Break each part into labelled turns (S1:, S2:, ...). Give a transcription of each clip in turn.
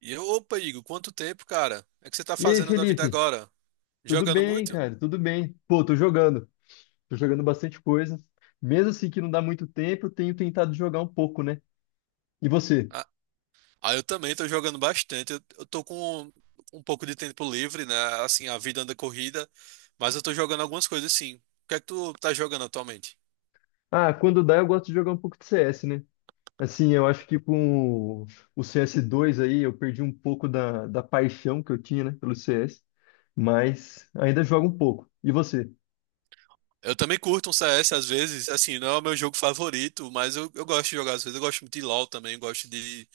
S1: E eu, opa, Igor, quanto tempo, cara? É que você tá
S2: E aí,
S1: fazendo da vida
S2: Felipe?
S1: agora?
S2: Tudo
S1: Jogando
S2: bem,
S1: muito?
S2: cara? Tudo bem. Pô, tô jogando. Tô jogando bastante coisa. Mesmo assim que não dá muito tempo, eu tenho tentado jogar um pouco, né? E você?
S1: Ah, ah, eu também tô jogando bastante. Eu tô com um pouco de tempo livre, né? Assim, a vida anda corrida, mas eu tô jogando algumas coisas sim. O que é que tu tá jogando atualmente?
S2: Ah, quando dá, eu gosto de jogar um pouco de CS, né? Assim, eu acho que com o cs dois aí, eu perdi um pouco da paixão que eu tinha, né, pelo CS. Mas ainda jogo um pouco. E você?
S1: Eu também curto um CS às vezes, assim, não é o meu jogo favorito, mas eu gosto de jogar às vezes. Eu gosto muito de LoL também, gosto de,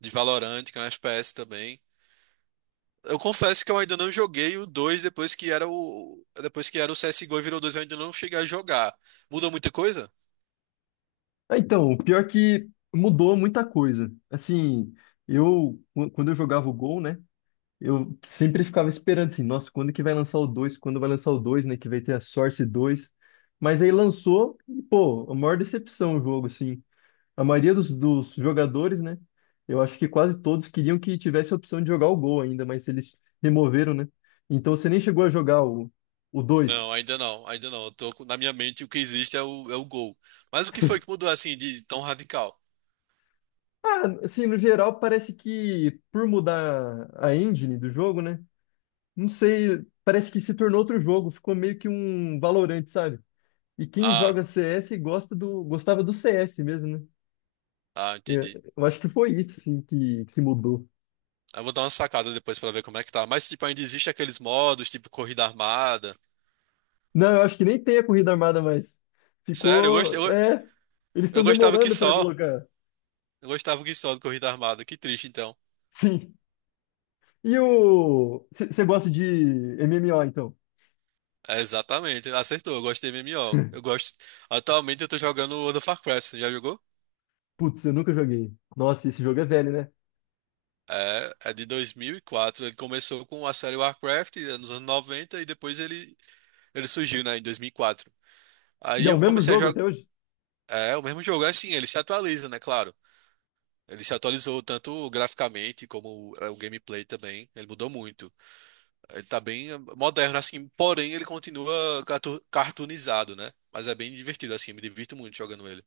S1: de Valorant, que é um FPS também. Eu confesso que eu ainda não joguei o dois. Depois que era o CS:GO e virou dois, eu ainda não cheguei a jogar. Mudou muita coisa?
S2: Ah, então, o pior é que mudou muita coisa. Assim, quando eu jogava o Gol, né? Eu sempre ficava esperando assim, nossa, quando que vai lançar o dois. Quando vai lançar o dois, né? Que vai ter a Source dois. Mas aí lançou e, pô, a maior decepção o jogo, assim. A maioria dos jogadores, né? Eu acho que quase todos queriam que tivesse a opção de jogar o Gol ainda, mas eles removeram, né? Então você nem chegou a jogar o dois.
S1: Não, ainda não, ainda não. Eu na minha mente o que existe é o gol. Mas o que foi que mudou assim de tão radical?
S2: Ah, assim, no geral, parece que por mudar a engine do jogo, né? Não sei, parece que se tornou outro jogo, ficou meio que um Valorant, sabe? E quem
S1: Ah,
S2: joga CS gostava do CS mesmo, né?
S1: ah,
S2: Eu,
S1: entendi.
S2: eu acho que foi isso, assim, que mudou.
S1: Eu vou dar uma sacada depois pra ver como é que tá. Mas tipo, ainda existe aqueles modos, tipo corrida armada.
S2: Não, eu acho que nem tem a corrida armada mais.
S1: Sério,
S2: Ficou. É. Eles
S1: eu
S2: estão
S1: gostava que
S2: demorando para
S1: só.
S2: colocar.
S1: Eu gostava que só de corrida armada. Que triste então.
S2: Sim. E o. Você gosta de MMO, então?
S1: É, exatamente, acertou. Eu gosto de MMO. Eu gosto. Atualmente eu tô jogando World of Warcraft. Você já jogou?
S2: Putz, eu nunca joguei. Nossa, esse jogo é velho, né?
S1: É, é de 2004. Ele começou com a série Warcraft, nos anos 90, e depois ele surgiu, né, em 2004.
S2: E
S1: Aí
S2: é o
S1: eu
S2: mesmo
S1: comecei a
S2: jogo
S1: jogar.
S2: até hoje?
S1: É, o mesmo jogo, é assim, ele se atualiza, né, claro. Ele se atualizou tanto graficamente como o gameplay também. Ele mudou muito. Ele tá bem moderno, assim, porém ele continua cartoonizado, né? Mas é bem divertido, assim, me divirto muito jogando ele.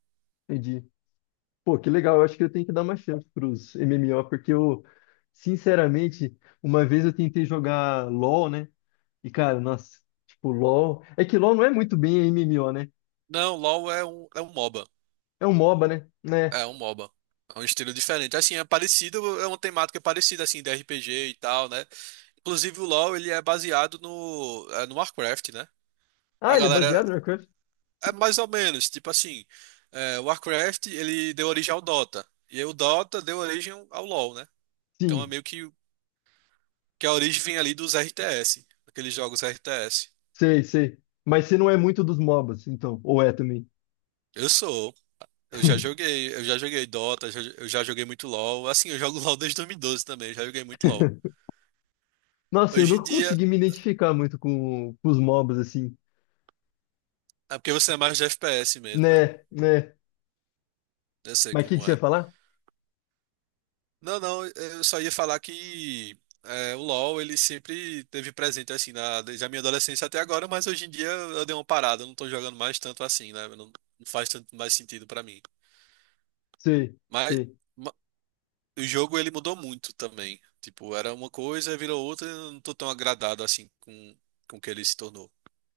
S2: Entendi. Pô, que legal. Eu acho que eu tenho que dar uma chance pros MMO, porque eu, sinceramente, uma vez eu tentei jogar LoL, né? E, cara, nossa, tipo, LoL. É que LoL não é muito bem MMO, né?
S1: Não, LoL é um MOBA.
S2: É um MOBA, né? Né?
S1: É um MOBA. É um estilo diferente. Assim, é parecido, é uma temática parecida, assim, de RPG e tal, né? Inclusive o LoL, ele é baseado no Warcraft, né? A
S2: Ah, ele é
S1: galera,
S2: baseado no Warcraft?
S1: é mais ou menos, tipo assim, o Warcraft, ele deu origem ao Dota. E aí o Dota deu origem ao LoL, né? Então é
S2: Sim,
S1: meio que a origem vem ali dos RTS, aqueles jogos RTS.
S2: sei, sei. Mas você não é muito dos MOBAs, então. Ou é também.
S1: Eu sou, eu já joguei Dota, eu já joguei muito LoL. Assim, eu jogo LoL desde 2012 também, já joguei muito LoL.
S2: Nossa, eu
S1: Hoje em
S2: nunca
S1: dia.
S2: consegui me identificar muito com os MOBAs, assim.
S1: É porque você é mais de FPS mesmo, né?
S2: Né, né.
S1: Eu sei
S2: Mas o que que
S1: como
S2: você ia
S1: é.
S2: falar?
S1: Não, não, eu só ia falar que o LoL ele sempre teve presente assim, desde a minha adolescência até agora, mas hoje em dia eu dei uma parada, eu não tô jogando mais tanto assim, né? Não, não faz tanto mais sentido pra mim.
S2: Sei,
S1: Mas
S2: sei.
S1: ma- o jogo ele mudou muito também. Tipo, era uma coisa, virou outra, e eu não tô tão agradado assim com o que ele se tornou.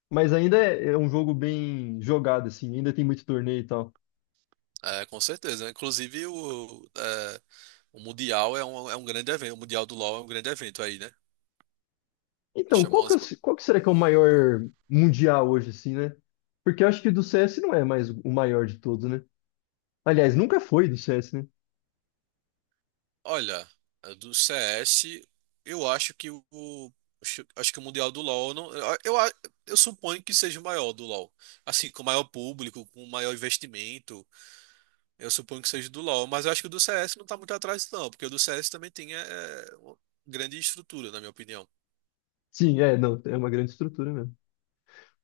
S2: Mas ainda é um jogo bem jogado, assim, ainda tem muito torneio e tal.
S1: É, com certeza, né? Inclusive o Mundial é um grande evento, o Mundial do LoL é um grande evento aí, né?
S2: Então,
S1: Chamou umas.
S2: qual que será que é o maior mundial hoje, assim, né? Porque eu acho que do CS não é mais o maior de todos, né? Aliás, nunca foi do CS, né?
S1: Olha, do CS, eu acho que o. Acho que o Mundial do LoL. Não, eu suponho que seja o maior do LoL. Assim, com maior público, com maior investimento. Eu suponho que seja do LoL. Mas eu acho que o do CS não tá muito atrás, não. Porque o do CS também tem. É uma grande estrutura, na minha opinião.
S2: Sim, é, não, é uma grande estrutura mesmo.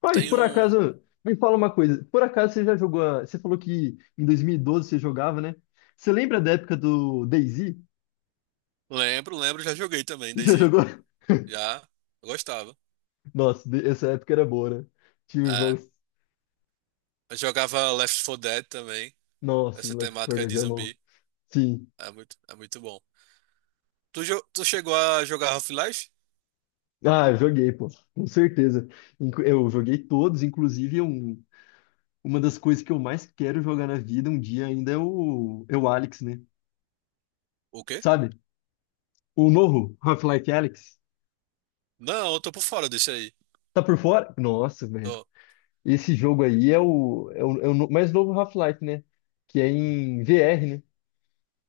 S2: Ah, e
S1: Tem
S2: por
S1: um.
S2: acaso, me fala uma coisa, por acaso você já jogou, você falou que em 2012 você jogava, né? Você lembra da época do DayZ?
S1: Lembro, lembro, já joguei também,
S2: Já
S1: DayZ.
S2: jogou?
S1: Já. Eu gostava.
S2: Nossa, essa época era boa, né? Tinha os
S1: É.
S2: jogos,
S1: Eu jogava Left 4 Dead também.
S2: nossa,
S1: Essa
S2: Left 4
S1: temática
S2: Dead
S1: de
S2: é bom.
S1: zumbi.
S2: Sim.
S1: É muito bom. Tu chegou a jogar Half-Life?
S2: Ah, eu joguei, pô, com certeza. Eu joguei todos, inclusive uma das coisas que eu mais quero jogar na vida um dia ainda é o Alex, né?
S1: O quê?
S2: Sabe? O novo Half-Life Alyx.
S1: Não, eu tô por fora desse aí.
S2: Tá por fora? Nossa, velho.
S1: Tô.
S2: Esse jogo aí é o mais novo Half-Life, né? Que é em VR, né?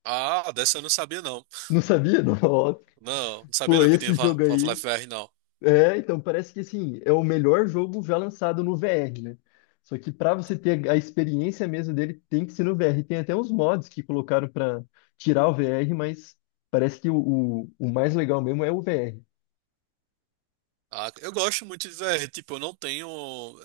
S1: Ah, dessa eu não sabia não.
S2: Não sabia? Nossa.
S1: Não, não sabia
S2: Pô,
S1: não que tinha
S2: esse jogo aí.
S1: Half-Life VR não.
S2: É, então parece que assim, é o melhor jogo já lançado no VR, né? Só que para você ter a experiência mesmo dele, tem que ser no VR. Tem até uns mods que colocaram para tirar o VR, mas parece que o mais legal mesmo é o VR.
S1: Ah, eu gosto muito de VR, tipo, eu não tenho,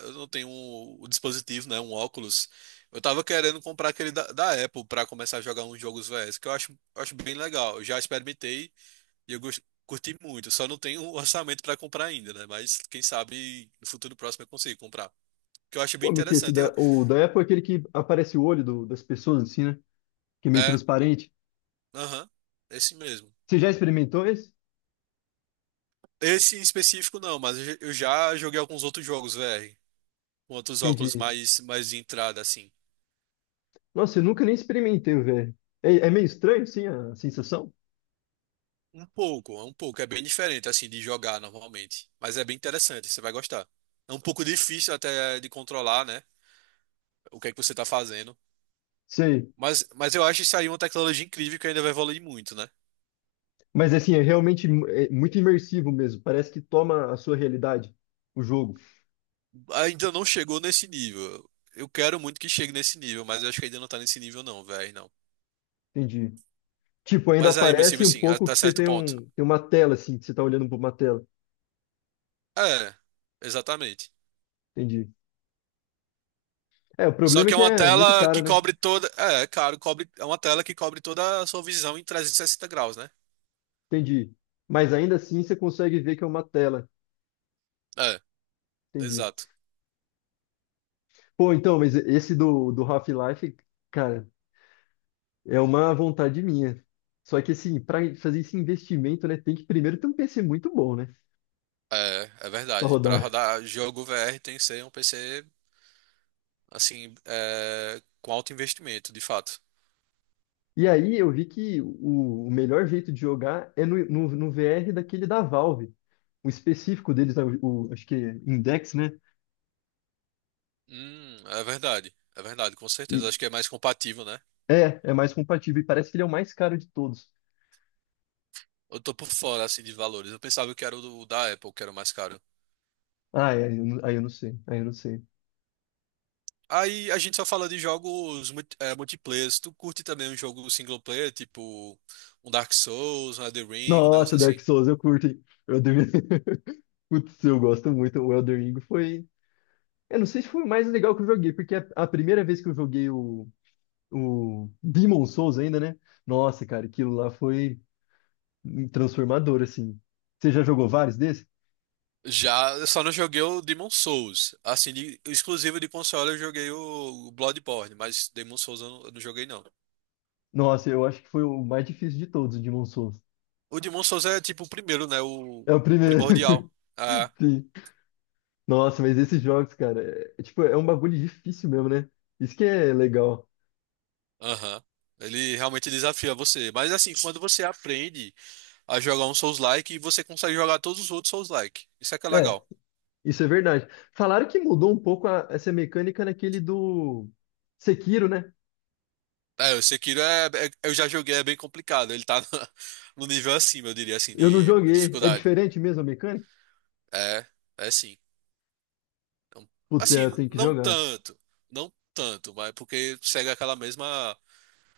S1: eu não tenho o dispositivo, né, um óculos. Eu tava querendo comprar aquele da Apple pra começar a jogar uns jogos VRs, que eu acho bem legal. Eu já experimentei e curti muito. Só não tenho o orçamento pra comprar ainda, né? Mas quem sabe no futuro próximo eu consigo comprar. Que eu acho bem
S2: Como é que é
S1: interessante. Eu,
S2: o da Apple é aquele que aparece o olho das pessoas, assim, né? Que é meio
S1: é.
S2: transparente.
S1: Aham, esse mesmo.
S2: Você já experimentou esse?
S1: Esse em específico não, mas eu já joguei alguns outros jogos VR, com outros óculos
S2: Entendi.
S1: mais de entrada, assim.
S2: Nossa, eu nunca nem experimentei o VR. É meio estranho, sim, a sensação?
S1: Um pouco, é bem diferente, assim, de jogar normalmente. Mas é bem interessante, você vai gostar. É um pouco difícil até de controlar, né? O que é que você tá fazendo.
S2: Sei.
S1: Mas eu acho isso aí uma tecnologia incrível que ainda vai evoluir muito, né?
S2: Mas assim, é muito imersivo mesmo. Parece que toma a sua realidade, o jogo.
S1: Ainda não chegou nesse nível. Eu quero muito que chegue nesse nível, mas eu acho que ainda não tá nesse nível não, velho, não.
S2: Entendi. Tipo, ainda
S1: Mas aí, mas tipo
S2: aparece um
S1: assim,
S2: pouco
S1: até
S2: que você
S1: certo ponto.
S2: tem uma tela, assim, que você tá olhando para uma tela.
S1: É, exatamente.
S2: Entendi. É, o
S1: Só
S2: problema é
S1: que é
S2: que
S1: uma
S2: é muito
S1: tela
S2: caro,
S1: que
S2: né?
S1: cobre toda. É, claro, cobre, é uma tela que cobre toda a sua visão em 360 graus, né?
S2: Entendi. Mas ainda assim você consegue ver que é uma tela.
S1: É,
S2: Entendi.
S1: exato.
S2: Pô, então, mas esse do Half-Life, cara, é uma vontade minha. Só que assim, para fazer esse investimento, né, tem que primeiro ter um PC muito bom, né?
S1: É, é
S2: Pra
S1: verdade. Para
S2: rodar.
S1: rodar jogo VR tem que ser um PC, assim, é, com alto investimento, de fato.
S2: E aí eu vi que o melhor jeito de jogar é no VR daquele da Valve. O específico deles, acho que é Index, né?
S1: É verdade. É verdade, com certeza.
S2: E
S1: Acho que é mais compatível, né?
S2: é mais compatível. E parece que ele é o mais caro de todos.
S1: Eu tô por fora, assim, de valores. Eu pensava que era o da Apple, que era o mais caro.
S2: Ah, é, não aí eu não sei, aí eu não sei.
S1: Aí a gente só fala de jogos multiplayer. Tu curte também um jogo single player, tipo um Dark Souls, um Elden Ring, um negócio
S2: Nossa, Dark
S1: assim?
S2: Souls, eu curto, hein? Eu devia- Putz, eu gosto muito. O Elden Ring foi. Eu não sei se foi o mais legal que eu joguei, porque a primeira vez que eu joguei o Demon Souls ainda, né? Nossa, cara, aquilo lá foi transformador, assim. Você já jogou vários desses?
S1: Já, eu só não joguei o Demon Souls. Assim, de, exclusivo de console eu joguei o Bloodborne, mas Demon Souls eu não joguei não.
S2: Nossa, eu acho que foi o mais difícil de todos, o Demon Souls.
S1: O Demon Souls é tipo o primeiro, né? O
S2: É o primeiro.
S1: primordial. Ah,
S2: Sim. Nossa, mas esses jogos, cara, é tipo, é um bagulho difícil mesmo, né? Isso que é legal.
S1: aham. Ele realmente desafia você. Mas assim, quando você aprende a jogar um Souls-like, você consegue jogar todos os outros Souls-like. Isso é que é
S2: É,
S1: legal.
S2: isso é verdade. Falaram que mudou um pouco essa mecânica naquele do Sekiro, né?
S1: É, o Sekiro é, eu já joguei, é bem complicado. Ele tá no, nível acima, eu diria assim,
S2: Eu não
S1: de
S2: joguei. É
S1: dificuldade.
S2: diferente mesmo a mecânica?
S1: É, é sim. Então,
S2: Putz, é,
S1: assim,
S2: eu tenho que
S1: não
S2: jogar.
S1: tanto, não tanto, mas porque segue aquela mesma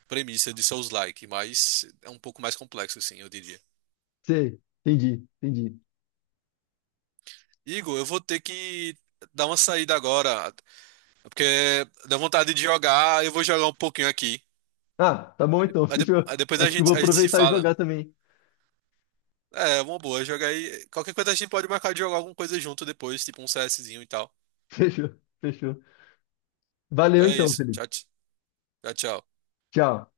S1: premissa de Souls-like, mas é um pouco mais complexo, assim, eu diria.
S2: Sei, entendi, entendi.
S1: Igor, eu vou ter que dar uma saída agora, porque dá vontade de jogar, eu vou jogar um pouquinho aqui.
S2: Ah, tá bom
S1: Aí de-
S2: então,
S1: aí de-
S2: fechou.
S1: aí depois a
S2: Acho que vou
S1: gente, a gente se
S2: aproveitar e
S1: fala.
S2: jogar também.
S1: É, uma boa, joga aí. Qualquer coisa a gente pode marcar de jogar alguma coisa junto depois, tipo um CSzinho e tal.
S2: Fechou, fechou. Valeu
S1: Então é
S2: então,
S1: isso.
S2: Felipe.
S1: Tchau, tchau, tchau.
S2: Tchau.